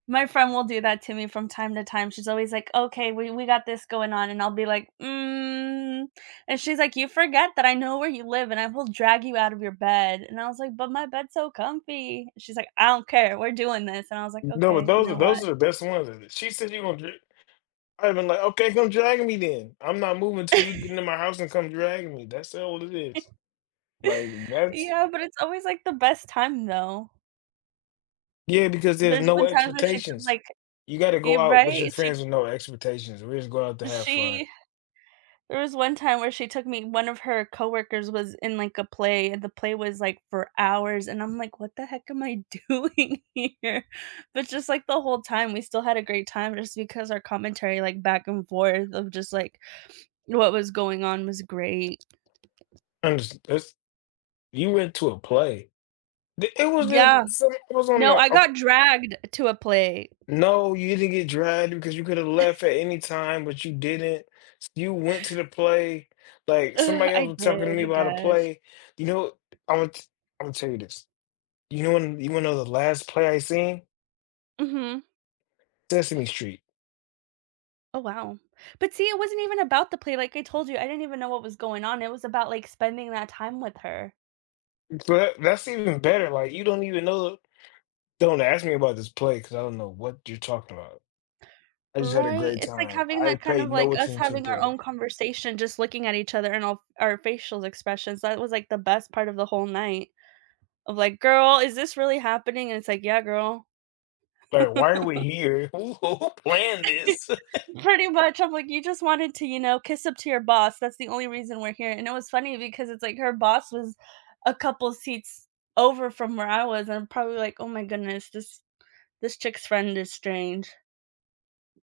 My friend will do that to me from time to time, she's always like, "Okay, we we got this going on," and I'll be like, "Mm," and she's like, "You forget that I know where you live and I will drag you out of your bed," and I was like, "But my bed's so comfy," she's like, "I don't care, we're doing this," and I was like, N no, but "Okay, you those are know those what" are the best ones, she said you gonna dri I'd been like, "Okay, come drag me then, I'm not moving 'til you get into my house and come dragging me, that's all it is." Like, that's Yeah, but it's always, like, the best time though. Yeah, because there's There's no been times where she's expectations. like You gotta e go out with your right, she friends with no expectations, we just go out to have fun. she there was one time where she took me one of her coworkers was in, like, a play, and the play was, like, for hours, and I'm like, "What the heck am I doing here," but just, like, the whole time we still had a great time just because our commentary, like, back and forth of just, like, what was going on was great. And it's you went to a play. Th it was just Yeah. s it was on No, the I a got dragged to a play. No, you didn't get dragged because you could've left at any time, but you didn't, s you went to the play, like, Ugh, somebody else I was did, talking to me I about a guess. play, you know, I want Imma tell you this, you know when you wanna know the last play I seen? Mhm. Sesame Street. Oh wow. But see, it wasn't even about the play like I told you, I didn't even know what was going on, it was about, like, spending that time with her. That that's even better, like, you don't even know "Don't ask me about this play, 'cause I don't know what you're talking about. I just had a Right, great it's, like, time, having I that kind of paid like, no us attention to having our own play." conversation just looking at each other and all of our facial expressions, that was, like, the best part of the whole night of like, "Girl, is this really happening?" And it's like, "Yeah, girl." Like, "Why are we here? Who who planned this?" Pretty much, I'm like, "You just wanted to, you know, kiss up to your boss, that's the only reason we're here," and it was funny because it's, like, her boss was a couple of seats over from where I was and I'm probably like, "Oh my goodness, this this chick's friend is strange."